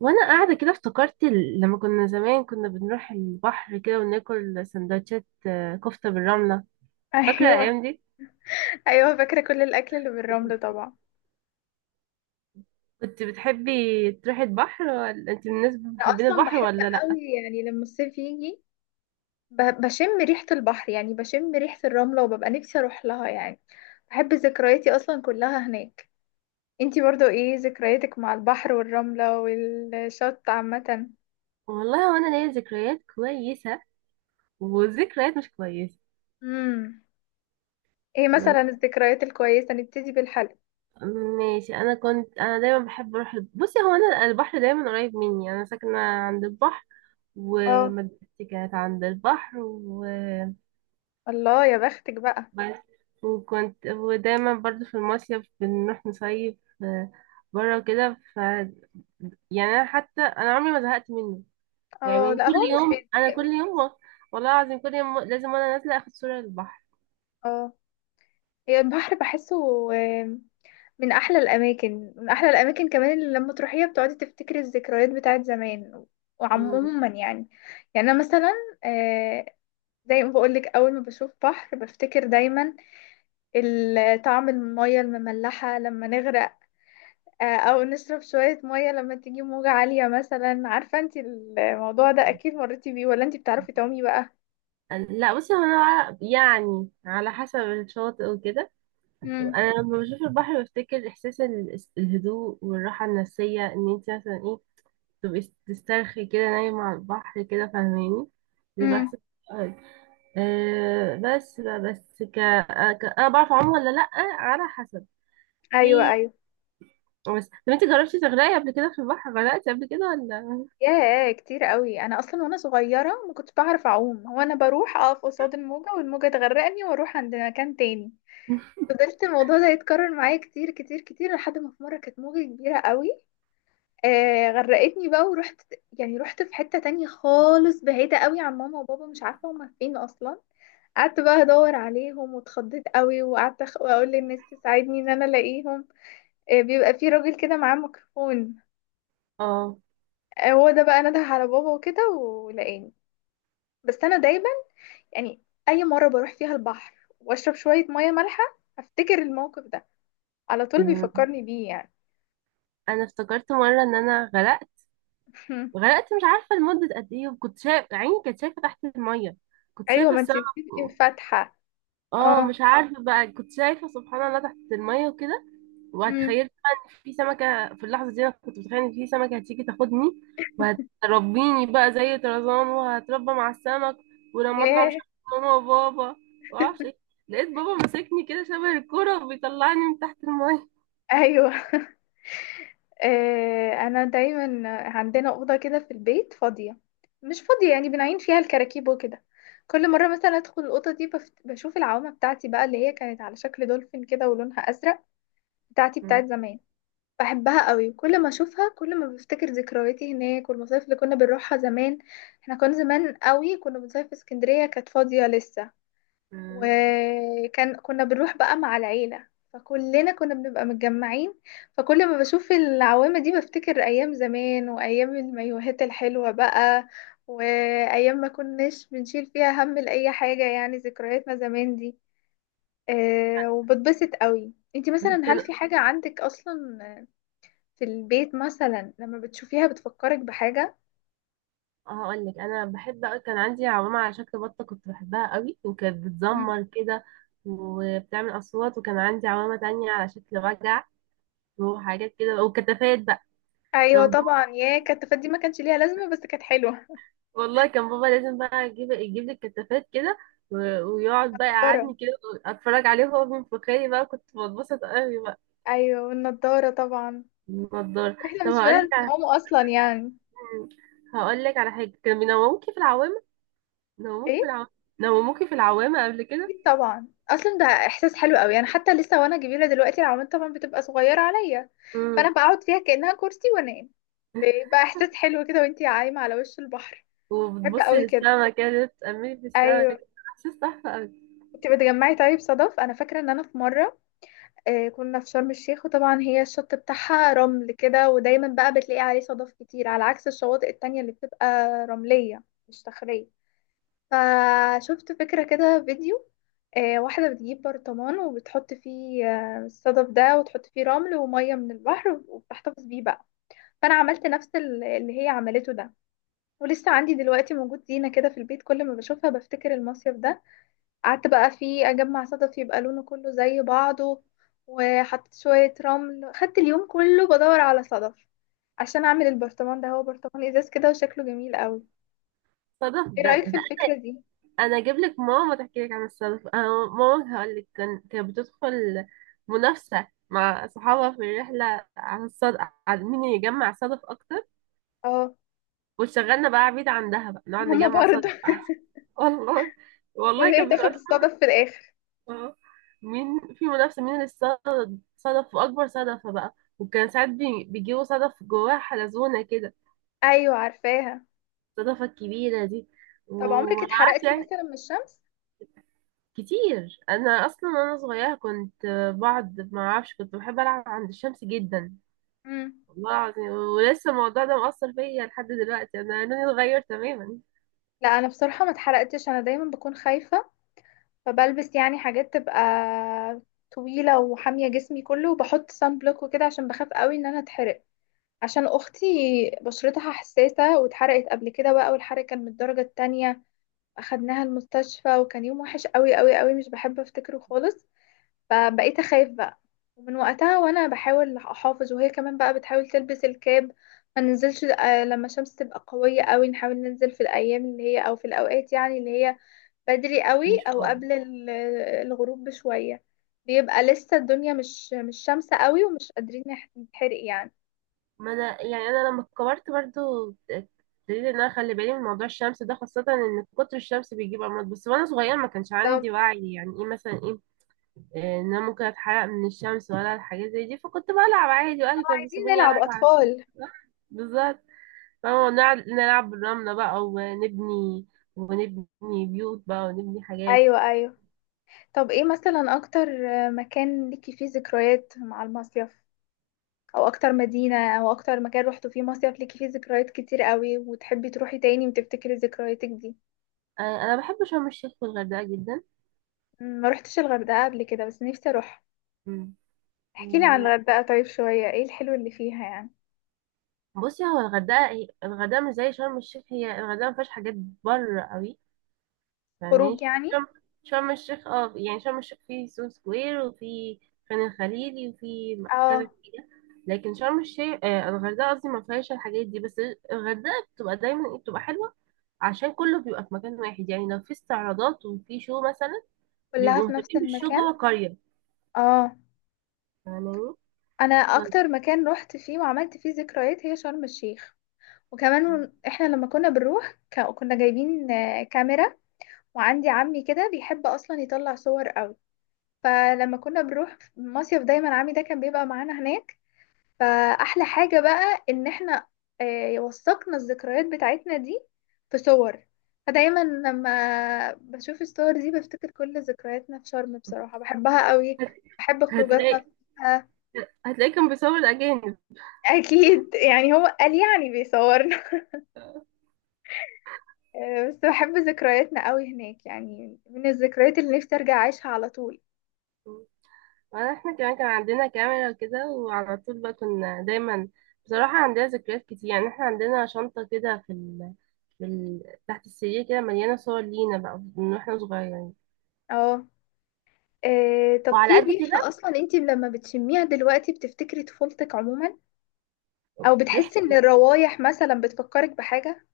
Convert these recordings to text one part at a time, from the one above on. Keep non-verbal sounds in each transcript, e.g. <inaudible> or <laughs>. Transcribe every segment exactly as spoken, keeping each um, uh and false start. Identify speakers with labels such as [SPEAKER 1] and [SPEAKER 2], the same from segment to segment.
[SPEAKER 1] وانا قاعده كده افتكرت ال- لما كنا زمان كنا بنروح البحر كده وناكل سندوتشات، آه، كفته بالرمله.
[SPEAKER 2] <laughs>
[SPEAKER 1] فاكره
[SPEAKER 2] ايوه،
[SPEAKER 1] الايام دي.
[SPEAKER 2] ايوه. فاكره كل الاكل اللي بالرمل طبعا.
[SPEAKER 1] كنت بتحبي تروحي البحر، ولا انت من الناس
[SPEAKER 2] انا
[SPEAKER 1] محبين
[SPEAKER 2] اصلا
[SPEAKER 1] البحر
[SPEAKER 2] بحب
[SPEAKER 1] ولا لا؟
[SPEAKER 2] قوي. يعني لما الصيف يجي ب- بشم ريحه البحر، يعني بشم ريحه الرمله وببقى نفسي اروح لها يعني. بحب ذكرياتي اصلا كلها هناك. انتي برضو ايه ذكرياتك مع البحر والرمله والشط عامه؟
[SPEAKER 1] والله، وانا ليا ذكريات كويسه وذكريات مش كويسه.
[SPEAKER 2] امم. ايه
[SPEAKER 1] بس
[SPEAKER 2] مثلا الذكريات الكويسه؟ نبتدي بالحلق.
[SPEAKER 1] ماشي، انا كنت انا دايما بحب اروح الب- بصي، هو انا البحر دايما قريب مني، انا ساكنه عند البحر.
[SPEAKER 2] اه.
[SPEAKER 1] ومدرستي كانت عند البحر.
[SPEAKER 2] الله يا بختك بقى.
[SPEAKER 1] بس، وكنت ودايما برضو في المصيف بنروح نصيف بره وكده، ف يعني انا حتى انا عمري ما زهقت منه.
[SPEAKER 2] اه،
[SPEAKER 1] يعني
[SPEAKER 2] لا هو
[SPEAKER 1] كل
[SPEAKER 2] مش
[SPEAKER 1] يوم انا
[SPEAKER 2] بيتضايق
[SPEAKER 1] كل
[SPEAKER 2] مني.
[SPEAKER 1] يوم، و- والله العظيم كل يوم لازم وانا نازله اخد صوره للبحر.
[SPEAKER 2] اه، هي البحر بحسه من احلى الاماكن، من احلى الاماكن كمان اللي لما تروحيها بتقعدي تفتكري الذكريات بتاعت زمان.
[SPEAKER 1] مم.
[SPEAKER 2] وعموما يعني، يعني انا مثلا آه، زي ما بقولك اول ما بشوف بحر بفتكر دايما ال- طعم المية المملحة لما نغرق، آه، او نشرب شوية مية لما تيجي موجة عالية مثلا. عارفة انت الموضوع ده اكيد مريتي بيه؟ ولا انت بتعرفي تعومي بقى؟
[SPEAKER 1] لا بصي، هو انا يعني على حسب الشاطئ وكده.
[SPEAKER 2] امم.
[SPEAKER 1] انا لما بشوف البحر بفتكر احساس ال- الهدوء والراحه النفسيه، ان انت مثلا ايه، تبقي تسترخي كده نايمه على البحر كده، فاهماني؟ بيبقى
[SPEAKER 2] امم.
[SPEAKER 1] احساس. آه، آه بس بقى- بس ك... آه، ك... انا بعرف اعوم ولا لا؟ على حسب. في
[SPEAKER 2] ايوه، ايوه.
[SPEAKER 1] بس طب انت جربتي تغرقي قبل كده في البحر، غرقتي قبل كده ولا؟
[SPEAKER 2] ياه، كتير قوي. انا اصلا وانا صغيره ما كنتش بعرف اعوم، هو انا بروح اقف قصاد الموجه والموجه تغرقني واروح عند مكان تاني. فضلت الموضوع ده يتكرر معايا كتير كتير كتير لحد ما في مره كانت موجه كبيره قوي آه غرقتني بقى، ورحت يعني رحت في حته تانية خالص بعيده قوي عن ماما وبابا، مش عارفه هما فين اصلا. قعدت بقى ادور عليهم واتخضيت قوي، وقعدت أخ- اقول للناس تساعدني ان انا الاقيهم. آه، بيبقى في راجل كده معاه ميكروفون.
[SPEAKER 1] اه.
[SPEAKER 2] آه، هو ده بقى نده على بابا وكده ولقاني. بس انا دايما يعني، اي مره بروح فيها البحر واشرب شويه ميه مالحه افتكر الموقف ده، على طول
[SPEAKER 1] أمم.
[SPEAKER 2] بيفكرني بيه يعني.
[SPEAKER 1] انا افتكرت مره ان انا غرقت.
[SPEAKER 2] <laughs>
[SPEAKER 1] غرقت مش عارفه لمده قد ايه، وكنت شايف عيني كانت شايفه تحت الميه، كنت
[SPEAKER 2] ايوه،
[SPEAKER 1] شايفه
[SPEAKER 2] ما انت
[SPEAKER 1] السما.
[SPEAKER 2] بتبقي فاتحه.
[SPEAKER 1] اه،
[SPEAKER 2] اه.
[SPEAKER 1] مش عارفه بقى، كنت شايفه سبحان الله تحت الميه وكده.
[SPEAKER 2] امم.
[SPEAKER 1] وتخيلت بقى ان في سمكه، في اللحظه دي انا كنت متخيله ان في سمكه هتيجي تاخدني، وهتربيني بقى زي طرزان وهتربى مع السمك. ولما اطلع مش
[SPEAKER 2] ياه.
[SPEAKER 1] هبقى ماما وبابا، معرفش ايه. لقيت بابا ماسكني كده شبه الكوره وبيطلعني من تحت الميه.
[SPEAKER 2] ايوه. <laughs> آه، انا دايما عندنا اوضه كده في البيت فاضيه، مش فاضيه يعني بنعين فيها الكراكيب وكده. كل مره مثلا ادخل الاوضه دي بف- بشوف العوامه بتاعتي بقى، اللي هي كانت على شكل دولفين كده ولونها ازرق، بتاعتي بتاعت
[SPEAKER 1] م-
[SPEAKER 2] زمان. بحبها قوي، كل ما اشوفها كل ما بفتكر ذكرياتي هناك والمصايف اللي كنا بنروحها زمان. احنا كنا زمان قوي كنا بنصيف في اسكندرية كانت فاضية لسه،
[SPEAKER 1] م.
[SPEAKER 2] وكان كنا بنروح بقى مع العيلة فكلنا كنا بنبقى متجمعين. فكل ما بشوف العوامة دي بفتكر ايام زمان وايام المايوهات الحلوة بقى، وايام ما كناش بنشيل فيها هم لأي حاجة، يعني ذكرياتنا زمان دي. أه، وبتبسط قوي. انتي
[SPEAKER 1] بي-
[SPEAKER 2] مثلا
[SPEAKER 1] كان
[SPEAKER 2] هل في حاجة عندك اصلا في البيت مثلا لما بتشوفيها بتفكرك بحاجة؟
[SPEAKER 1] هقول لك انا بحب أوي- كان عندي عمامة على شكل بطه، كنت بحبها قوي وكانت
[SPEAKER 2] مم.
[SPEAKER 1] بتزمر كده وبتعمل اصوات. وكان عندي عمامة تانية على شكل وجع وحاجات كده، وكتافات بقى.
[SPEAKER 2] ايوه
[SPEAKER 1] كان
[SPEAKER 2] طبعا، يا كانت دي ما كانش ليها لازمة بس كانت حلوة.
[SPEAKER 1] والله كان بابا لازم بقى يجيب يجيب لي الكتافات كده، و- ويقعد بقى
[SPEAKER 2] نضارة.
[SPEAKER 1] يقعدني كده اتفرج عليه وهو بينفخني بقى، كنت بتبسط قوي بقى.
[SPEAKER 2] ايوه، والنضارة طبعا.
[SPEAKER 1] النضاره.
[SPEAKER 2] احنا
[SPEAKER 1] طب
[SPEAKER 2] مش
[SPEAKER 1] هقول لك
[SPEAKER 2] بنعرف
[SPEAKER 1] على
[SPEAKER 2] نعوم اصلا يعني.
[SPEAKER 1] هقول لك على حاجه، كانوا بينوموكي في العوامه، نوموكي في
[SPEAKER 2] ايه
[SPEAKER 1] العوامه نوموكي في العوامه قبل كده.
[SPEAKER 2] اكيد طبعا، اصلا ده احساس حلو قوي. انا حتى لسه وانا كبيرة دلوقتي العوامات طبعا بتبقى صغيرة عليا، فانا
[SPEAKER 1] امم.
[SPEAKER 2] بقعد فيها كأنها كرسي وانام، بيبقى احساس حلو كده وانتي عايمة على وش البحر. بحب
[SPEAKER 1] وبتبصي
[SPEAKER 2] قوي كده.
[SPEAKER 1] للسما كده، تأملي في السما
[SPEAKER 2] ايوه.
[SPEAKER 1] كده، احساس تحفه قوي.
[SPEAKER 2] كنت بتجمعي طيب صدف؟ انا فاكرة ان انا في مرة آه، كنا في شرم الشيخ، وطبعا هي الشط بتاعها رمل كده ودايما بقى بتلاقي عليه صدف كتير على عكس الشواطئ التانية اللي بتبقى رملية مش صخرية. فشفت فكرة كده فيديو، آه، واحدة بتجيب برطمان وبتحط فيه آه، الصدف ده وتحط فيه رمل ومية من البحر وبتحتفظ بيه بقى. فأنا عملت نفس ال- اللي هي عملته ده، ولسه عندي دلوقتي موجود زينة كده في البيت كل ما بشوفها بفتكر المصيف ده. قعدت بقى فيه اجمع صدف يبقى لونه كله زي بعضه، وحطيت شوية رمل، خدت اليوم كله بدور على صدف عشان اعمل البرطمان ده. هو برطمان ازاز كده وشكله جميل قوي.
[SPEAKER 1] صدف
[SPEAKER 2] ايه
[SPEAKER 1] ده.
[SPEAKER 2] رأيك في الفكرة دي؟
[SPEAKER 1] انا اجيب لك ماما تحكي لك عن السالفه، انا ماما هقول لك كان- كانت بتدخل منافسه مع صحابها في الرحله على الصدف، على مين يجمع صدف اكتر،
[SPEAKER 2] اه،
[SPEAKER 1] وشغلنا بقى عبيد عندها بقى نقعد
[SPEAKER 2] ماما
[SPEAKER 1] نجمع
[SPEAKER 2] برضه.
[SPEAKER 1] صدف بقى. والله
[SPEAKER 2] <laughs>
[SPEAKER 1] والله
[SPEAKER 2] وهي
[SPEAKER 1] كان
[SPEAKER 2] تاخد
[SPEAKER 1] بيبقى.
[SPEAKER 2] الصدف في الاخر.
[SPEAKER 1] آه. مين في منافسه، مين اللي صدف صدف واكبر صدفه بقى، وكان ساعات بي- بيجيبوا صدف جواها حلزونه كده،
[SPEAKER 2] ايوه عارفاها.
[SPEAKER 1] الصدفه الكبيره دي.
[SPEAKER 2] طب عمرك
[SPEAKER 1] وما اعرفش
[SPEAKER 2] اتحرقتي
[SPEAKER 1] يعني.
[SPEAKER 2] مثلا من الشمس؟
[SPEAKER 1] كتير، انا اصلا وانا صغيره كنت، بعد ما اعرفش كنت بحب العب عند الشمس جدا.
[SPEAKER 2] امم.
[SPEAKER 1] والله العظيم، ولسه الموضوع ده مؤثر فيا لحد دلوقتي، انا لوني اتغير تماما.
[SPEAKER 2] لا انا بصراحة ما اتحرقتش، انا دايما بكون خايفة، فبلبس يعني حاجات تبقى طويلة وحامية جسمي كله، وبحط صن بلوك وكده عشان بخاف قوي ان انا اتحرق. عشان اختي بشرتها حساسه واتحرقت قبل كده بقى، والحرق كان من الدرجه التانية، اخدناها المستشفى وكان يوم وحش قوي قوي قوي مش بحب افتكره خالص. فبقيت اخاف بقى، ومن وقتها وانا بحاول احافظ، وهي كمان بقى بتحاول تلبس الكاب. ما ننزلش آه، لما الشمس تبقى قويه قوي، نحاول ننزل في الايام اللي هي او في الاوقات يعني اللي هي بدري قوي
[SPEAKER 1] مش
[SPEAKER 2] او
[SPEAKER 1] قوي.
[SPEAKER 2] قبل ال- الغروب بشويه، بيبقى لسه الدنيا مش مش شمسة قوي ومش قادرين نح- نتحرق يعني.
[SPEAKER 1] ما انا يعني انا لما كبرت برضو ابتديت ان انا اخلي بالي من موضوع الشمس ده، خاصه ان كتر الشمس بيجيب امراض. بس وانا صغيره ما كانش عندي وعي، يعني ايه مثلا ايه، آه، ان انا ممكن اتحرق من الشمس ولا الحاجات زي دي، فكنت بلعب عادي واهلي كانوا
[SPEAKER 2] عايزين
[SPEAKER 1] بيسيبوني
[SPEAKER 2] نلعب
[SPEAKER 1] العب على الشمس.
[SPEAKER 2] أطفال.
[SPEAKER 1] بالظبط. اه، نلعب نلعب بالرملة بقى ونبني، ونبني بيوت بقى، ونبني حاجات.
[SPEAKER 2] أيوة أيوة. طب إيه مثلا أكتر مكان ليكي فيه ذكريات مع المصيف؟ أو أكتر مدينة أو أكتر مكان روحتوا فيه مصيف ليكي فيه ذكريات كتير قوي وتحبي تروحي تاني وتفتكري ذكرياتك دي؟
[SPEAKER 1] آه، انا بحب شرم الشيخ والغردقة جدا.
[SPEAKER 2] م، ما روحتش الغردقة قبل كده بس نفسي أروح.
[SPEAKER 1] مم.
[SPEAKER 2] احكيلي عن
[SPEAKER 1] و-
[SPEAKER 2] الغردقة طيب شوية، إيه الحلو اللي فيها يعني؟
[SPEAKER 1] بصي، هو الغردقة هي- الغردقة مش زي شرم الشيخ، هي الغردقة مفيهاش حاجات بره قوي،
[SPEAKER 2] خروج
[SPEAKER 1] فاهماني؟
[SPEAKER 2] يعني.
[SPEAKER 1] شرم شرم الشيخ، اه يعني شرم الشيخ فيه سو سكوير، وفي خان الخليلي، وفي م- كذا
[SPEAKER 2] اه.
[SPEAKER 1] حاجة. لكن شرم الشيخ، آه الغردقة قصدي، مفيهاش الحاجات دي. بس الغردقة بتبقى دايما إيه، بتبقى حلوة، عشان كله بيبقى في مكان واحد، يعني لو في استعراضات وفي شو مثلا،
[SPEAKER 2] كلها
[SPEAKER 1] بيبقوا
[SPEAKER 2] في نفس
[SPEAKER 1] مهتمين بالشو
[SPEAKER 2] المكان.
[SPEAKER 1] جوه قرية
[SPEAKER 2] اه.
[SPEAKER 1] يعني.
[SPEAKER 2] أنا
[SPEAKER 1] <laughs>
[SPEAKER 2] أكتر مكان روحت فيه وعملت فيه ذكريات هي شرم الشيخ. وكمان هن- احنا لما كنا بنروح ك- كنا جايبين آه، كاميرا، وعندي عمي كده بيحب اصلا يطلع صور قوي، فلما كنا بنروح مصيف دايما عمي ده كان بيبقى معانا هناك. فاحلى حاجة بقى ان احنا آه، وثقنا الذكريات بتاعتنا دي في صور. فدايما لما بشوف الصور دي بفتكر كل ذكرياتنا في شرم، بصراحة بحبها قوي، بحب
[SPEAKER 1] هتلاقي
[SPEAKER 2] خروجاتنا فيها.
[SPEAKER 1] هتلاقي كان بيصور الأجانب.
[SPEAKER 2] اكيد يعني هو قال يعني بيصور. آه، بس بحب ذكرياتنا قوي هناك يعني، من الذكريات اللي نفسي ارجع اعيشها على طول.
[SPEAKER 1] احنا كمان كان عندنا كاميرا كده وعلى طول بقى كنا دايما، بصراحة عندنا ذكريات كتير يعني، احنا عندنا شنطة كده في ال... في ال... تحت السرير كده، مليانة صور لينا بقى من واحنا صغيرين،
[SPEAKER 2] اه. آه، طب
[SPEAKER 1] وعلى
[SPEAKER 2] في
[SPEAKER 1] قد
[SPEAKER 2] ريحة
[SPEAKER 1] كده.
[SPEAKER 2] أصلا أنت لما بتشميها دلوقتي بتفتكري طفولتك عموما؟ أو
[SPEAKER 1] ريحة
[SPEAKER 2] بتحسي إن الروايح مثلا بتفكرك بحاجة؟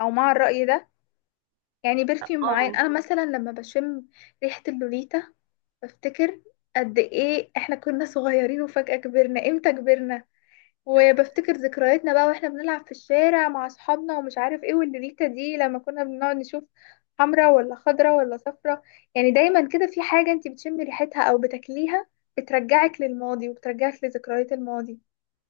[SPEAKER 2] أو مع الرأي ده يعني، برفيوم معين.
[SPEAKER 1] اه
[SPEAKER 2] أنا مثلا لما بشم ريحة اللوليتا بفتكر قد إيه إحنا كنا صغيرين وفجأة كبرنا، إمتى كبرنا؟ وبفتكر ذكرياتنا بقى واحنا بنلعب في الشارع مع اصحابنا ومش عارف ايه، والليلة دي لما كنا بنقعد نشوف حمرا ولا خضرا ولا صفرا. يعني دايما كده في حاجة انت بتشمي ريحتها او بتاكليها بترجعك للماضي وبترجعك لذكريات الماضي.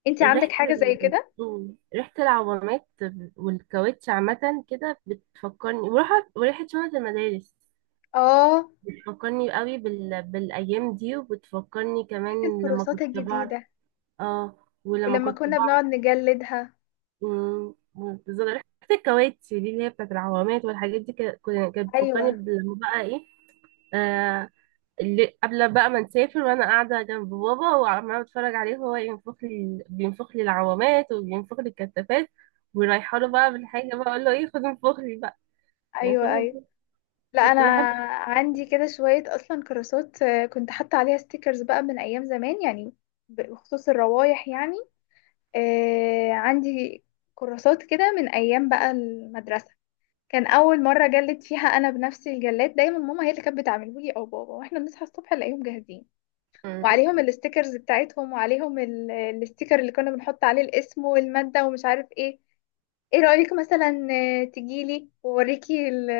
[SPEAKER 2] انت عندك
[SPEAKER 1] ريحة
[SPEAKER 2] حاجة زي
[SPEAKER 1] ال...
[SPEAKER 2] كده؟
[SPEAKER 1] مم. ريحة العوامات والكاوتش عامة كده بتفكرني، وريحة وريحة شنط المدارس،
[SPEAKER 2] اه،
[SPEAKER 1] بتفكرني قوي بال... بالأيام دي، وبتفكرني
[SPEAKER 2] ريحة
[SPEAKER 1] كمان لما
[SPEAKER 2] الكراسات
[SPEAKER 1] كنت بقعد.
[SPEAKER 2] الجديدة،
[SPEAKER 1] اه، ولما
[SPEAKER 2] ولما
[SPEAKER 1] كنت
[SPEAKER 2] كنا
[SPEAKER 1] بقعد.
[SPEAKER 2] بنقعد نجلدها.
[SPEAKER 1] مم. بالظبط، ريحة الكاوتش دي اللي هي بتاعت العوامات والحاجات دي، ك- كنا- كانت
[SPEAKER 2] ايوه
[SPEAKER 1] بتفكرني لما بقى ايه، آه، اللي قبل بقى ما نسافر، وانا قاعده جنب بابا وعماله بتفرج عليه وهو ينفخ لي بينفخ لي العوامات وبينفخ لي الكتافات، ورايحه له بقى بالحاجه بقى اقول له ايه، خد انفخ لي بقى، يعني خد
[SPEAKER 2] ايوه
[SPEAKER 1] انفخ.
[SPEAKER 2] ايوه. لا
[SPEAKER 1] كنت
[SPEAKER 2] انا
[SPEAKER 1] بحب.
[SPEAKER 2] عندي كده شويه اصلا كراسات آه، كنت حاطه عليها ستيكرز بقى من ايام زمان يعني، بخصوص الروايح يعني. آه، عندي كراسات كده من أيام بقى المدرسة، كان أول مرة جلد فيها أنا بنفسي. الجلاد دايما ماما هي اللي كانت بتعمله لي أو بابا، واحنا بنصحى الصبح نلاقيهم جاهزين
[SPEAKER 1] مم.
[SPEAKER 2] وعليهم الستيكرز بتاعتهم وعليهم ال- الستيكر اللي كنا بنحط عليه الاسم والمادة ومش عارف ايه. ايه رأيك مثلا آه، تجيلي ووريكي ال-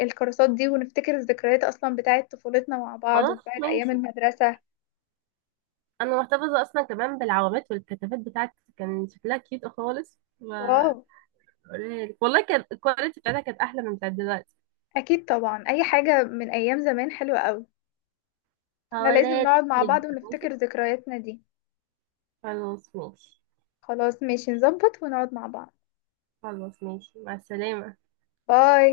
[SPEAKER 2] آه، الكراسات دي ونفتكر الذكريات أصلا بتاعت طفولتنا مع بعض
[SPEAKER 1] خلاص
[SPEAKER 2] وبتاعت أيام
[SPEAKER 1] ماشي.
[SPEAKER 2] المدرسة؟
[SPEAKER 1] انا محتفظه اصلا كمان بالعوامات والكتافات بتاعتي، كان شكلها كيوت خالص
[SPEAKER 2] واو،
[SPEAKER 1] وهوريها لك، والله كان الكواليتي بتاعتها كانت احلى من بتاعت دلوقتي.
[SPEAKER 2] أكيد طبعا أي حاجة من أيام زمان حلوة أوي. احنا لازم
[SPEAKER 1] هوريها لك
[SPEAKER 2] نقعد مع بعض
[SPEAKER 1] ماشي؟
[SPEAKER 2] ونفتكر ذكرياتنا دي.
[SPEAKER 1] خلاص ماشي،
[SPEAKER 2] خلاص ماشي، نظبط ونقعد مع بعض.
[SPEAKER 1] خلاص ماشي، مع السلامه.
[SPEAKER 2] باي.